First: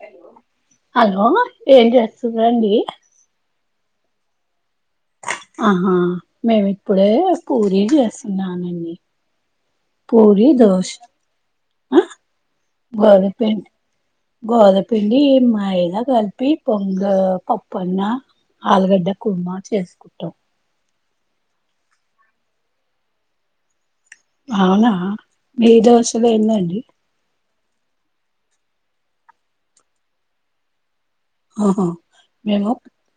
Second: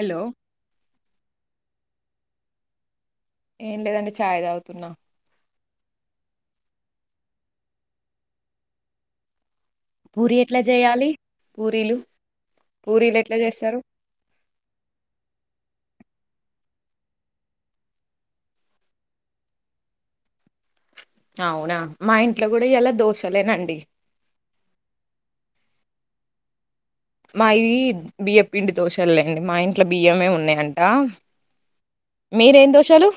అల్లో ఓ ఏం జెస్తుందండి ఏం లేదండి చాయ్ దాగుతున్నా ఆహా మేము ఇప్పుడే పూరి జేస్తున్నానండి పూరి ఎట్లా దోష్ చేయాలి పూరీలు ఆ పూరీలు గోద ఎట్లా పిండి చేస్తారు గోద పిండి మైదా గలిపి పొంగ్ పప్పన్న ఆలుగడ్డ కుర్మా చేసుకుంటాం అవునా మా ఇంట్లో గుడా ఇయాల దోషలేనండి అవునా మీ దోషలు ఎన్నండి మాయ్ వి బియ్య పిండి దోషల్లేండి మా ఇంట్లో బియ్యమే ఉన్నయంట ఆహా మేము మీరేమ్ దోషలు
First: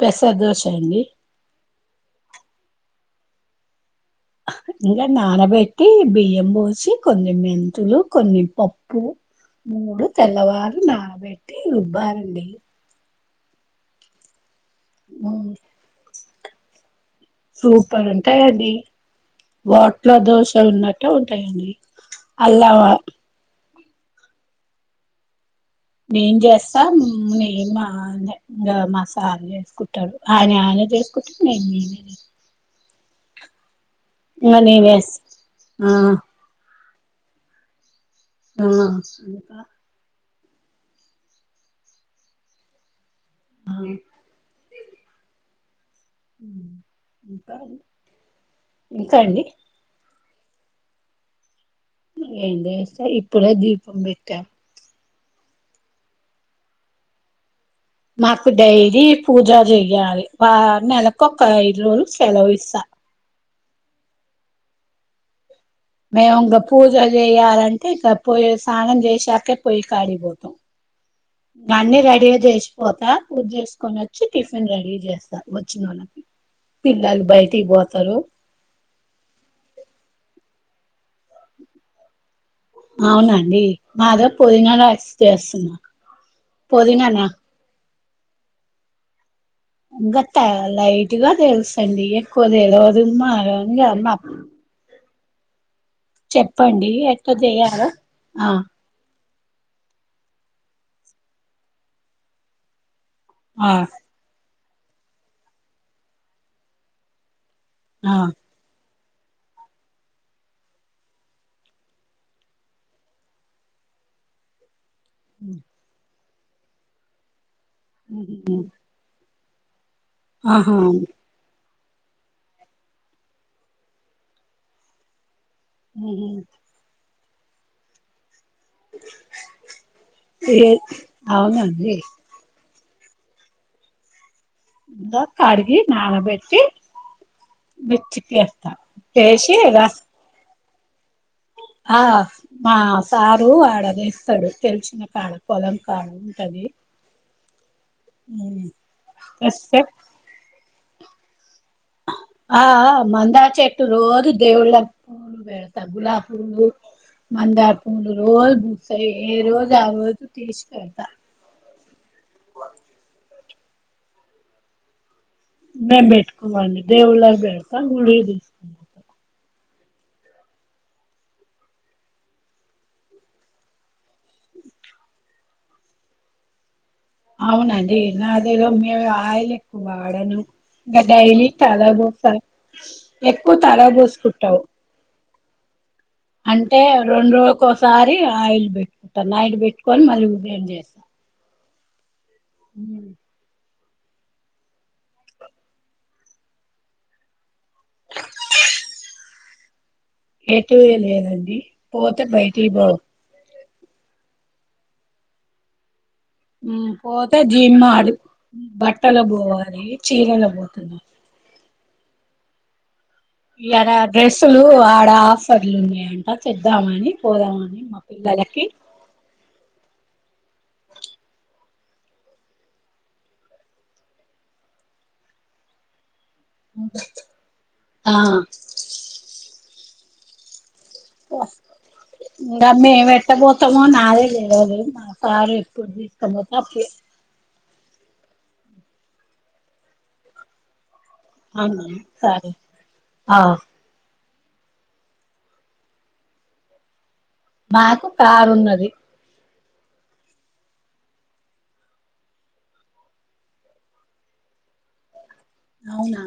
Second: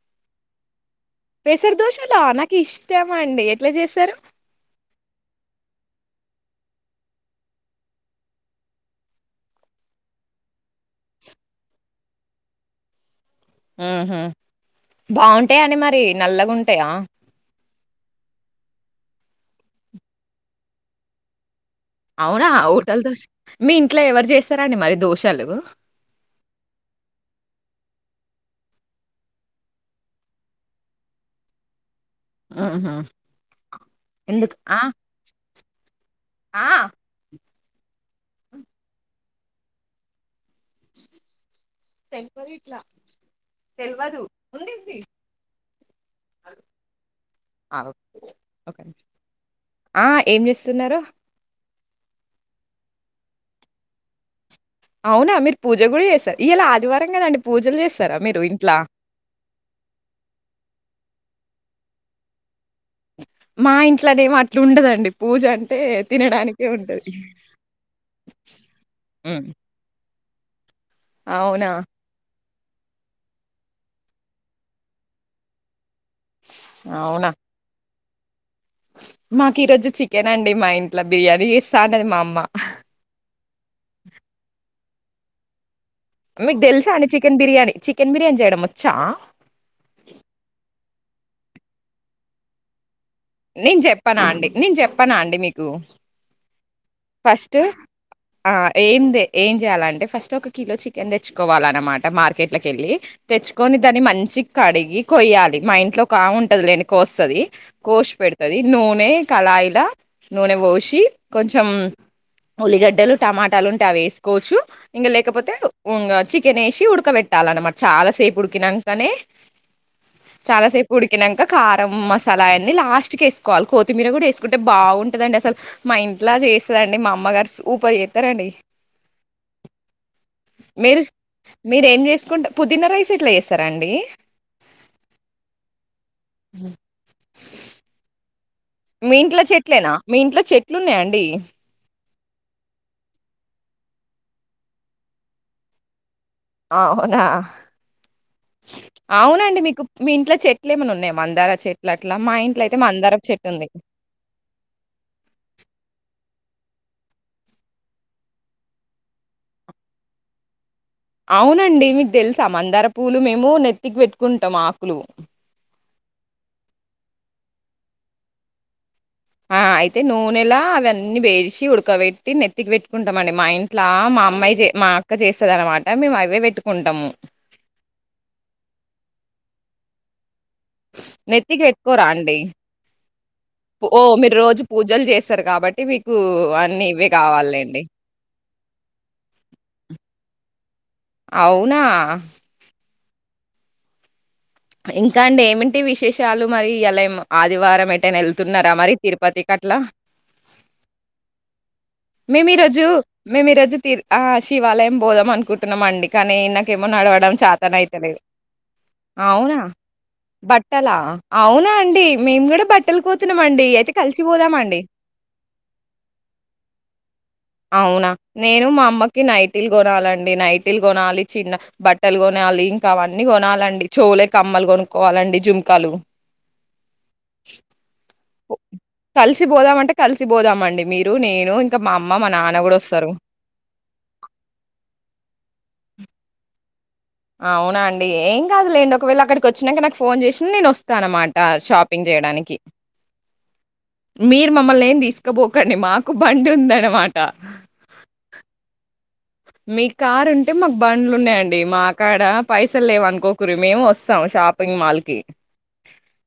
పెసర దోశ అండి పేసర్ దోషాల నాన్ కిఇష్టం అండి ఎట్లా చేస్తారు ఇంకా నానబెట్టి బియ్యం పోసి కొన్ని మెంతులు కొన్ని పప్పు మూడు తెల్లవారు నానబెట్టి రుబ్బారండి ఉహ బాగుంటాయా అని మరి నల్లగాంటాయా ప్పుడు ఉంటాయండి వాోట్ల దోశ ఉన్నట్టు ఉంటాయండి అవునా అల్లా హోటల్ దో మీ ఇంట్లో ఎవరు చేస్తారా అండి మరి దోషాలు నేం చేస్తా నేం మసాల చేసుకుంటాారు ఆయనె ఆయనె స్ కు నిమీ ఆహఎందుకు ఇంకా ఆ నేను వేస్తా ఆ ఆ ఆవు న తెంపరిర్ీట్లా ఆ తెల్వదు ఉంది ఉంది ఇంకా అవు ఇంకా అండి అయి ఏం చేస్తున్నారు ఏస్తా ఇప్పుడే దీపం పెట్టాం అవునా మీరు పూజ కూడా చేస్తారు ఇవాలా ఆదివారం కదండి మాకు డైరీ పూజా చెయ్యాలి వ నెలకు ఒక ఐదు రోజులు సెలవు ఇస్త మా ఇంట్లోనేమో అట్లు ఉండదండి పూజ అంట మేము ఇంకా పూజ చేయాలంటే ఇంకా పొయ్యి స్నానం హ్మ్. చేసాకే పొయ్యి కాడిపో అవునా! గన్ని రెడిదసి పోతా పూజ చేసుకొని వచ్చి టిఫిన్ రెడీ చేస్తా వచ్చిన వాళ్ళకి పిలలు అవునా! బయటికి పోతారు మాకు ఈ రోజు చికెన్ అండి మా ఇంటి అవునండి మాదే పుదీనా రెస్ చేస్తుంది మీకు తెలుసా అండి చికెన్ బిర్యానీ చికెన్ బిర్యానీ చేయడం వచ్చా ఇట్టుగా తెలుస అండి ఎక్కువ తెలివదు మా యంగ అన్న చెప్పనా అండి మీకు ఎట్లా ఫస్ట్ చేయాలో ఆ ఏందే ఏం చేయాలంటే ఫస్ట్ ఒక కిలో చికెన్ తెచ్చుకోవాలన్నమాట మార్కెట్ లాకెళ్ళి ఆ తెచ్చుకొని దాన్ని మంచిగ కడిగి కొయ్యాలి మా ఇంట్లో ఒక ఆమె ఉంటది లేండి కోస్తాది కోసి ఆ పెడతది నూనె కళాయిల నూనె పోసి కొంచెం ఉల్లిగడ్డలు టమాటాలు ఉంటే అవి వేసుకోవచ్చు ఇంక లేకపోతే ఇంగ చికెన్ వేసి ఉడకబెట్టాలన్న మరి చాలాసేపు ఉడికి నాకనే చాలా ఆహా సేపు ఉడికినాంక కార్ మసాలా అన్ని లాస్ట్ కి వేసుకోవాలి కొత్తిమీర కూడా వేసుకుంటే బాగుంటుందండి అసలు మా ఇంట్లో చే అండి మా అమ్మగారు సూపర్ చేస్తారండి ఏ మీరు అవునండి మీరేం చేసుకుంట పుదీనా రైస్ ఎట్లా చేస్తారా అండి ఇంద కడిగి నానబెట్టి మెచ్చకి మీ ఇంట్లో చెట్లేనా మీ ఇంట్లో చెట్లు ఉన్నాయ అండి ఆ మా సారు ఆడా తేస్తాడు తెలిసిన కాడా పొలం కాడ ఉంటది అవునా అవునండి తెస్తే మీకు మీ ఇంట్లో చెట్ ఇట్లే ఏమన్నా ఉన్నాయా మందారా చె ఆ ఆ మందార చెట్టు రోజు దేవుళ్ళకు పెడతాం గులాబ్ పూలు మందార పూలు రోజు బూస్తాయి ఏ రోజు ఆ రోజు తీస్తాం అవునండి మీకు తెలుసా మందార పూలు మేము నెత్తికి పెట్టుకుంటాం ఆకులు మేము పెట్టుకోము అండి దేవుళ్ళకి పెడతాము గుడి ఆ అయితే నూనెలా అవన్నీ వేసి ఉడకబెట్టి నెత్తికి పెట్టుకుంటాం అండి మా ఇంట్లా మా మా అమ్మాయి మా అక్క చేస్తది అన్నమాట మేము అవే పెట్టుకుంటాము అవునండి నా అదేగా మేము ఆయిల్ ఎక్కువ వాడను ఇంకా డైలీ నెత్తికి పెట్టుకోరా అండి తలకుబోస్తాను ఎక్కువ ఓ మీరు తలబోసుకుంటాను రోజు పూజలు చేస్తారు కాబట్టి మీకు అంటే అన్ని ఇవే రెండు కావాలండి రోజులకోసారి ఆయిల్ పెట్టుకుంటా నైట్ పెట్టుకొని మళ్ళీ ఉదయం చేస్తాను నా ఇంకా అండి ఏమిటి విశేషాలు మరి ఇయ్యలా ఆదివారం ఎటైనా వెళ్తున్నారా మరి తిరుపతి కట్ల లా ఎటు లేదండి పోతే మేము బయటికి ఈరోజు పో మేము ఈరోజు శివాలయం పోదాం అనుకుంటున్నాం అండి కానీ నాకేమో నడవడం పోతే చతన జీమ్మాడు అయితలేదు బట్టలు అవునా పోవాలి చీరలు బట్టలా పోతున్నా అవునా అండి మేము కూడా బట్ ఇయ్యాల డ్రెస్సులు ఆడ ఆఫర్లు ఉన్నాయంట చేద్దామని అవునా నేను మా అమ్మకి నైటిలు కొనాలండి నైటిలు కొనాలి చిన్న బట్టలు కొనాలి ఇంకా అవన్నీ కొనాలండి చెవుల కమ్మలు కొనుక్కోవాలండి జుంకాలు మ్మ్ హా కలిసి పోదాం అంటే కలిసి పోదామండి ఇంకా ఒస్తారు. మేం ఏట్టపొతామో నాకే తెలువది మా సారు ఎప్పుడు తీసుకుపోతే అప్పుడే అవునా అండి ఏం కాదులేండి ఒకవేళ అక్కడికి వచ్చినంకా నాకు ఫోన్ చేసిన నేను వస్తాను అనమాట అన్నాను షాపింగ్ సరే చేయడానికి ఆ మీరు మమ్మల్ని ఏం తీసుకపోకండి మాకు బండి ఉంది అనమాట మాకు కారు ఉన్నది మీకు కారు ఉంటే మాకు బండ్లు ఉన్నాయండి మా కాడ పైసలు లేవు అనుకోకండి మేము వస్తాం షాపింగ్ మాల్ కి అవునా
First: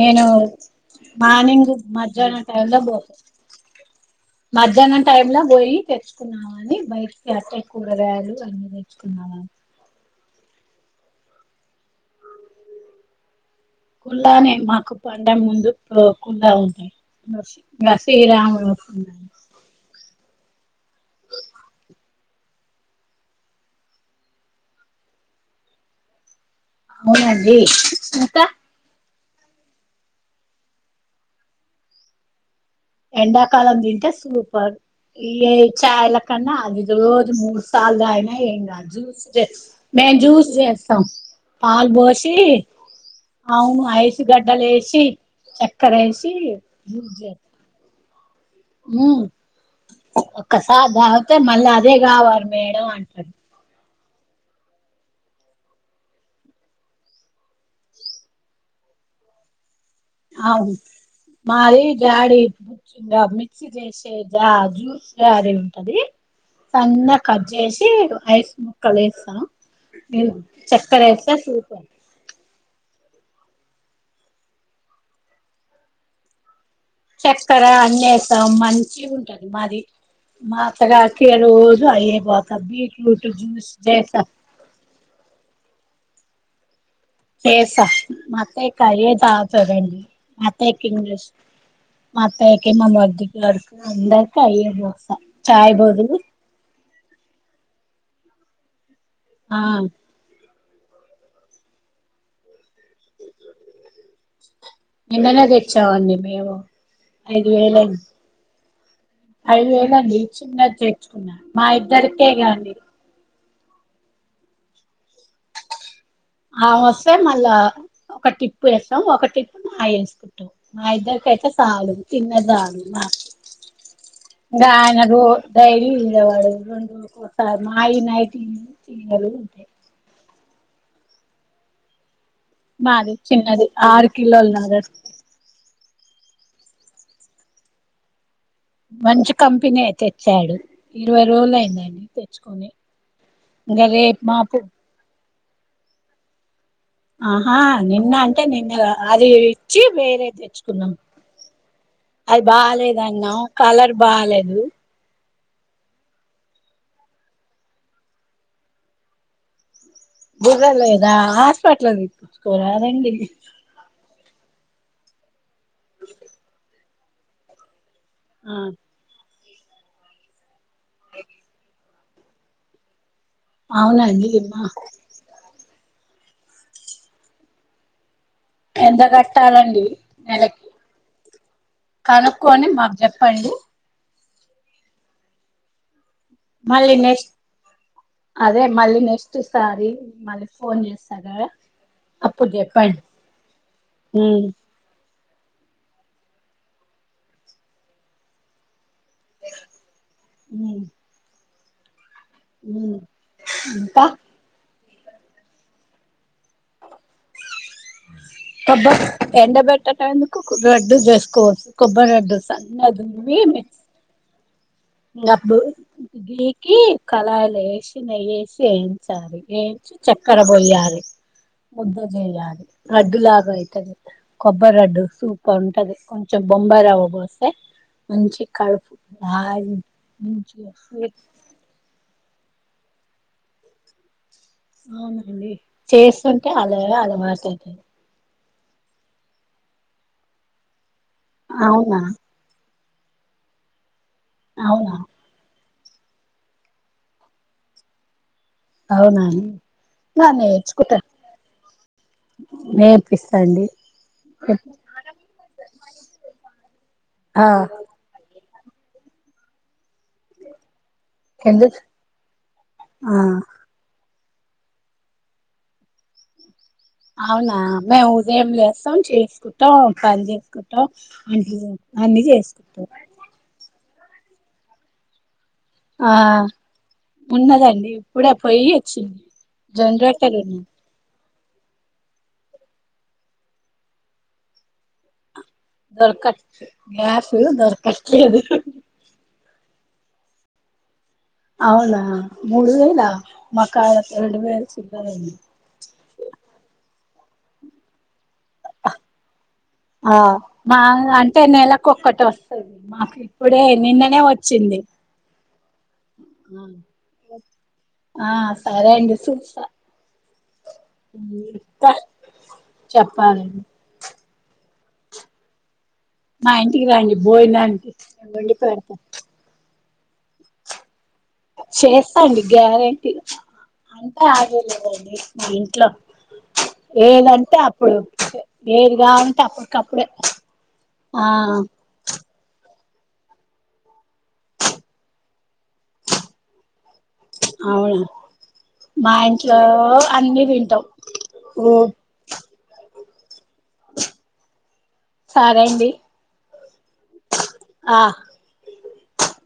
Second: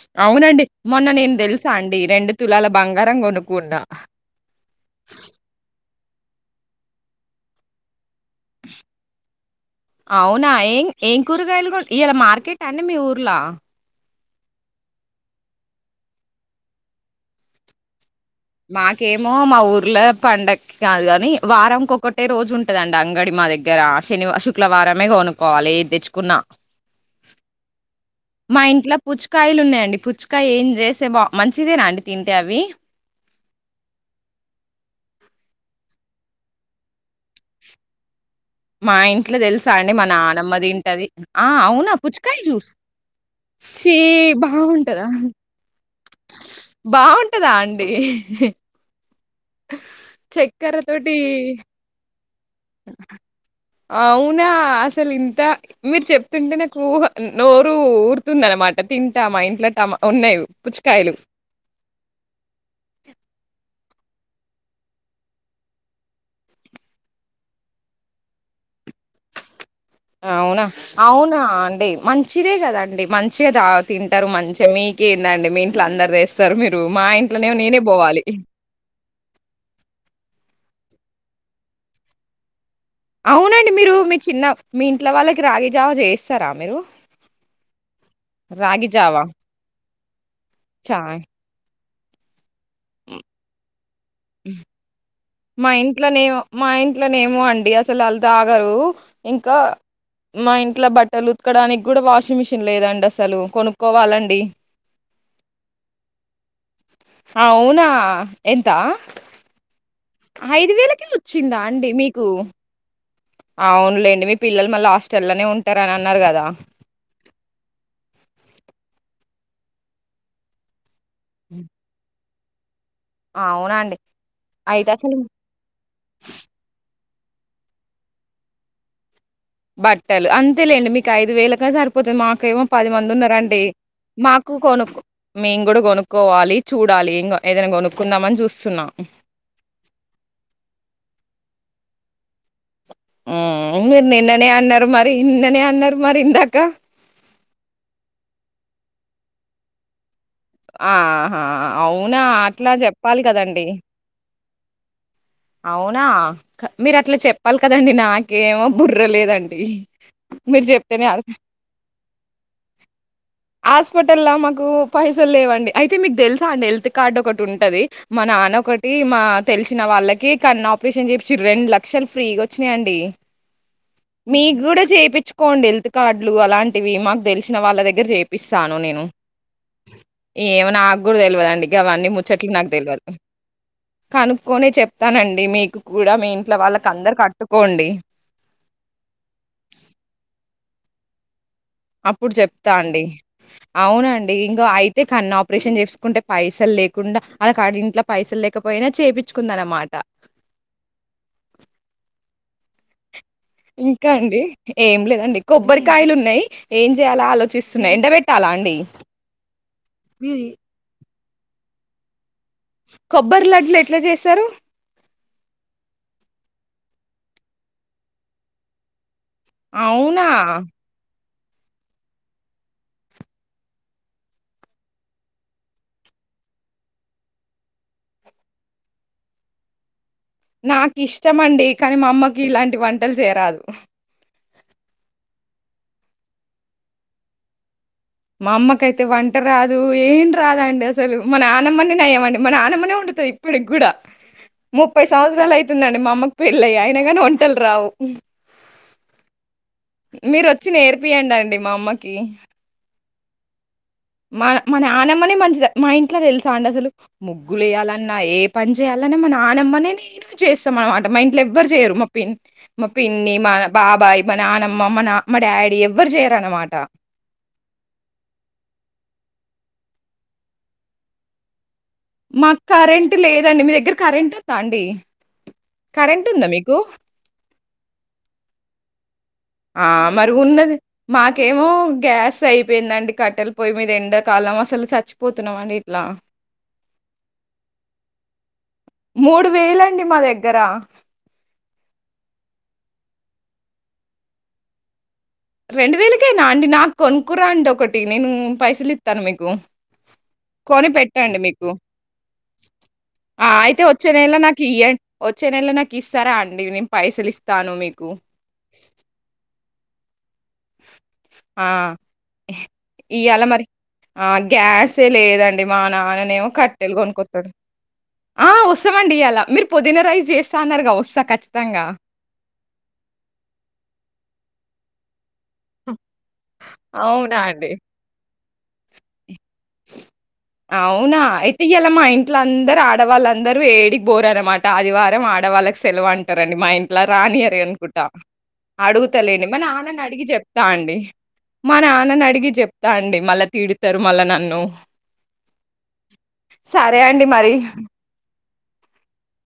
నేను అవునండి మొన్న నేను తెలుసా మార్నింగ్ అండి రెండు మధ్యాహ్నం తులాల టైమ్ లో పో బంగారం కొనుక్కున్నాను మధ్యాహ్నం టైం లో పోయి తెచ్చి నాను బయటికి అట్టే కూరగాయలు అన్ని తెచ్చుకున్నాము అవునా ఏం ఏం కూరగాయలు తెచ్చారు ఇయ్యల మార్కెటా అండి మీ ఊర్లో కుల్లానే మాకు పండగ ముందు కూడా ఉంటాయి శ్రీరాముడు మాకేమో మా ఊర్ల పండక్కి కాదు కాని వారంకొకటే రోజు ఉంటదండి అంగడి మా దగ్గర శుక్రవారమే మొన్న కాలేజ్ కి తెచ్చుకున్న అవునండి ఇంకా ఇంట్లో పుచ్చకాయలు ఉన్నాయండి పుచ్చకాయ తింటే మంచిదేనా అండి తింటే అవి ఎండాకాలం తింటే సూపర్ ఇగ ఇ చాయాల కన్నా అది రోజ మూడు సార్లు తాగిన మా ఏంకాదు ఇంట్లో తెలుసా అండి మా మేము జ్యూస్ నానమ్మ చేస్తాం తింటది ఆ పాలు అవునా పొసి పుచ్చకాయ జ్యూస్ అవును ఛీ ఐస్ గడ్డలు వేసి బాగుంటదా చక్కర వేసి చేస్త అ మ్ చక్కెర ఒక్కసారి తోటి తాగితే మళ్ళ అదే కావాలి మేడం అంటది అవునా అసలు ఇంత మీరు చెప్తుంటే నాకు నోరు ఊరుతుంది అన్నమాట తింటామా ఇంట్ల అవును మాది జాడి చేసే రాగి జావా లా అది ఉంటది సన్న గా కట్ చేసి ఐస్ ముక్కలు వేస్తాం ఇం- అవునా చక్కెర వేస్తే అవునా సూపర్ అండి మంచిదే కదాండి మంచిగా తింటారు మంచిగా మీకే ఏందండి మీ ఇంట్ల అందరు తెస్తారు మా ఇంట్లోనేమో చక్కెర నేనే పోవాలి అన్నెసము మంచిగా ఉంటది మాది మాఅత్త గారికి రోజు అయ్యే పోత్తది అవునండి మీరు మీ చిన్న మీ ఇంట్లో వాళ్ళకి రాగి జావా జేస్తారా మీరు చేస్తా మా అత్తయ్య రాగి జావా కయ్యేదాగుతదండి మా అత్తేకి చాయ్ ఇంగ్లీష్ మా అత్తయ్యకి మా మ్, మర్డి గార్కి అందరికి అయ్యే బోస్తా చాయ్ బదులు ఏమో అండి అసలు వాళ్ళు తాగరు ఇంకా ఆ మా ఇ ఇట్లా బట్టలు ఉతుకడానికి గూడా వాషింగ్ మిషిన్ లేదండి అసలు కొనుక్కోవాలండి. నిన్ననే దెచ్చావండి మేము ఐదు అవునా వేలండి ఎంత ఐదు వేలండి ఐదు చిన్నది వేలకే తేచ్చుకున్నా వచ్చిందా మా అండి ఇద్దరికే మీకు గదండి అవునులేండి మీ పిల్లలు మళ్ళ హాస్టల్లనే ఉంటార అన్ ఆమె వస్తే మళ్ళా ఒక టిప్పు యేస్తాం ఒక టిప్పు మాయి యేసుకుంటాం మా ఇద్దరి కైతే సాలు చిన్నది సాలు అవునండి ఇగ అయితే ఆయన అసలు రోజు డ్రైవింగ్ మీద బడి రెండు రో ఒకసారి మాయి నైటీయి ఇడిచి బట్టలు అంతేలేండి మీకు ఐదు వేలగా సరిపోతాంది మాకు కేమో పది మంది మాది ఉన్నారండి. చిన్నది ఆరు కిలోల మాకు కొను నగదు మేము గూడా గొనుక్కోవాలి. చూడాలి ఇంగా ఏదన్నా గొనుక్కుందామని చూస్త మంచి కంపెనీ తెచ్చాడు ఇరవై రోజులు అయిందండి తెచ్చుకొని ఇంకా ఉమ్ మీరు రేపు నిన్ననే మాపు అన్నారు మరి నిన్ననే అన్నారు మరి ఇందాక ఆహా నిన్న అంటే నిన్న గాదు అది ఇచ్చి వేరేది తెచ్చుకున్నాం ఆహా అవునా అది అట్లా చెప్పాలి బాలేదన్న కదండి కలర్ బాలేదు. అవునా మీరు అట్లా చెప్పాలి కదండి నాకేమో బుర్ర లేదండి. మీరు చెప్తేనే బుర్రలేదా అ హాస్పెట్లో చూపిచ్చుకో రాదండి. తెల్లా మాకు పైసలు లేవండి అయితే మీకు దెలుసా అండి హెల్త్ కార్డ్ ఒకటి ఉంటది. మా ఆ నాన్నొకటి మా తెలిసిన వాళ్ళకి కన్ను ఆపరేషన్ చెపిచ్చిరు రెండు లక్షలు ఫ్రీగా వచ్చినయండి. అవునండి మీకు మా గూడా చేపిచ్చుకోండి హెల్త్ కార్డులు అలాంటివి మాకు దెలిసిన వాళ్ళ దగ్గర చే ఎంత గట్టాలండి ఏమో నాకు గూడా దెలువదండి గావన్నీ ముచ్చట్లు కనుక్కొని నాకు మాకు దెలువదు. చెప్పండి కనుక్కొని చెప్తానండి మీకు కూడా మీ ఇంట్లో మళ్ళీ వాళ్ళకందరికి నెస్ట్ అట్టుకోండి. అదే మళ్ళీ నెస్ట్ సారి మళ్ళీ ఫోన్ జేస్తగదా అప్పుడు జెప్తా అండి అవునండి ఉమ్ ఇంకా అయితే కన్నా ఆప్ ఆపరేషన్ చేసుకుంటే పైసలు లేకుండా ఆల్లకాడ ఇంట్లో పైసలు లేకపోయినా చేపిచ్చుకున్నరు అన్నమాట ఉమ్ ఇంకా అండి ఏం లేదండి కొబ్బరికాయలు ఉన్నాయి ఏం జేయాలో ఆలోచిస్తు కొబ్బ ఎండ బెట్టటం ఎందుకు రెడ్డు జేసుకో కొబ్బ రెడ్డు సన్నదున్వి కొబ్బరి మె లడ్లు ఎట్లా చేస్తారు ఇగ అప్పుడు గీకి కళాయిలు యేసి నెయ్యేసి యేయండి. యెంచాలి యెంచి అవునా చక్కెర బోయాలి. ముద్ద జేయాలి రడ్డు లాగా అయితది కొబ్బరి రడ్డు సూపర్ ఉంటది కొంచెం బొంబాయి రవ్వ బోస్తే మంచి కడుపు హాయిగా మంచిగా నాకు స్వీట్ ఇష్టమండి కానీ మా అమ్మకి ఇలాంటి వంటలు చేయరాదు. అవునా అండి చేస్తుంటే అదే అలవాటైతది. మా అమ్మకైతే వంట రాదు ఏం రాదండి అసలు మా నానమ్మనే అవునా నయ్యమండి మన నానమ్మనే వండుతది ఇప్పటికి గూడా అవునా ముప్పై సంవత్సరాలు అయి అవుతుందండి మా అమ్మకు పెళ్ళై అయిన గానీ వంటలు రావు. అవునా అండి ఆ మీరు వచ్చి నేర్చుకుంటారు నేర్పియండి అండి మా అమ్మకి నేర్ పిస్తా అండి మా మానానమ్మనే మంచిది మా ఇంట్లో తెలుసా అండి అసలు ఆ ముగ్గులు యేయాలన్న ఏ పని చేయాలని మా నానమ్మ నే చేస్తాం అనమాట మా ఇంట్లో ఎవ్వరు ఎందుకు చేయరు మా పిన్ని మా ఆ పిన్ని మా బాబాయ్ మా నానమ్మ మా నా మా డాడీ ఎవ్వరు చేయరన్నమాట అవునా మేము ఉదయం లేస్తాం చేసుకుంటాం పని చేసుకుంటాం అం మాకు కరెంట్ లేదండి మీ దగ్గర కరెంట్ ఉందా అండి ఆ కరెంట్ ఉందా మీకు ఉన్నదండి ఇప్పుడే పోయి వచ్చింది ఆ మరి ఉన్నది మాకి కేమో గ్యాస్ అయిపోయిందండి కట్టెలు పోయి మీద ఎండకాలం అసలు చచ్చిపో పోతున్నాం అండి ఇట్లా దొరకట్ గ్యాస్ దొరకట్లేదు మూడు వేలు అండి మా దగ్గర అవునా మూడు వేల మా కాడా రెండు వేలు [inaudible] రెండు వేలకేనా అండి నాకు కొనుకురా అండి ఒకటి నేను పైసలు ఇత్తాను మీకు ఆ మా కొని పెట్టండి అంటే మీకు. నెలకు ఒక్కటి వస్తది మాకు ఆ! ఇప్పుడే అయితే వచ్చే నిన్ననే నెల నాకు వచ్చింది ఇయ్యం వచ్చే నెల నాకు ఇస్తారా అండి? నేను పైసలిస్తాను మీకు. ఆ సరే అండి చూస్తా ఆ ఇంకా ఇయళ చెప్పాలండి మరి ఆ గ్యాసే లేదండి అవునా ఆయన ఏమో మా ఇంటికి కట్టెలు రండి కొనుకొత్తాడు భోజనానికి నేను ఆ వండి పెడతా వస్తాదండి ఆలా మీరు పుదీన రైస్ చేస్త అన్నారుగా వస్తా ఖచ్చితంగా. చేస్తాండి గ్యారంటీ అంతా ఆగేలేదండి మా ఇంట్లో అవునా ఏదంటే అండి? అప్పుడు ఏదిగా కావాలా అవునా ఇయితే ఇయలా మా ఇంట్లో అందరు ఆ ఆడవాళ్ళందరూ ఏడికి పోరనమాట ఆది వారం ఆడవాళ్ళకి సెలవు అంటారండి మా ఇం ఇట్లా రానియరు అవును అనుకుంటా అడుగుత లేండి మా నాన్నని అడిగి అన్ని చెప్తా తింటాం అండి ఓ మా నాన్నని అడిగి చెప్తా అండి మళ్ళా తిడతారు మళ్ళా నో సరే అండి సారే అండి మారి ఆ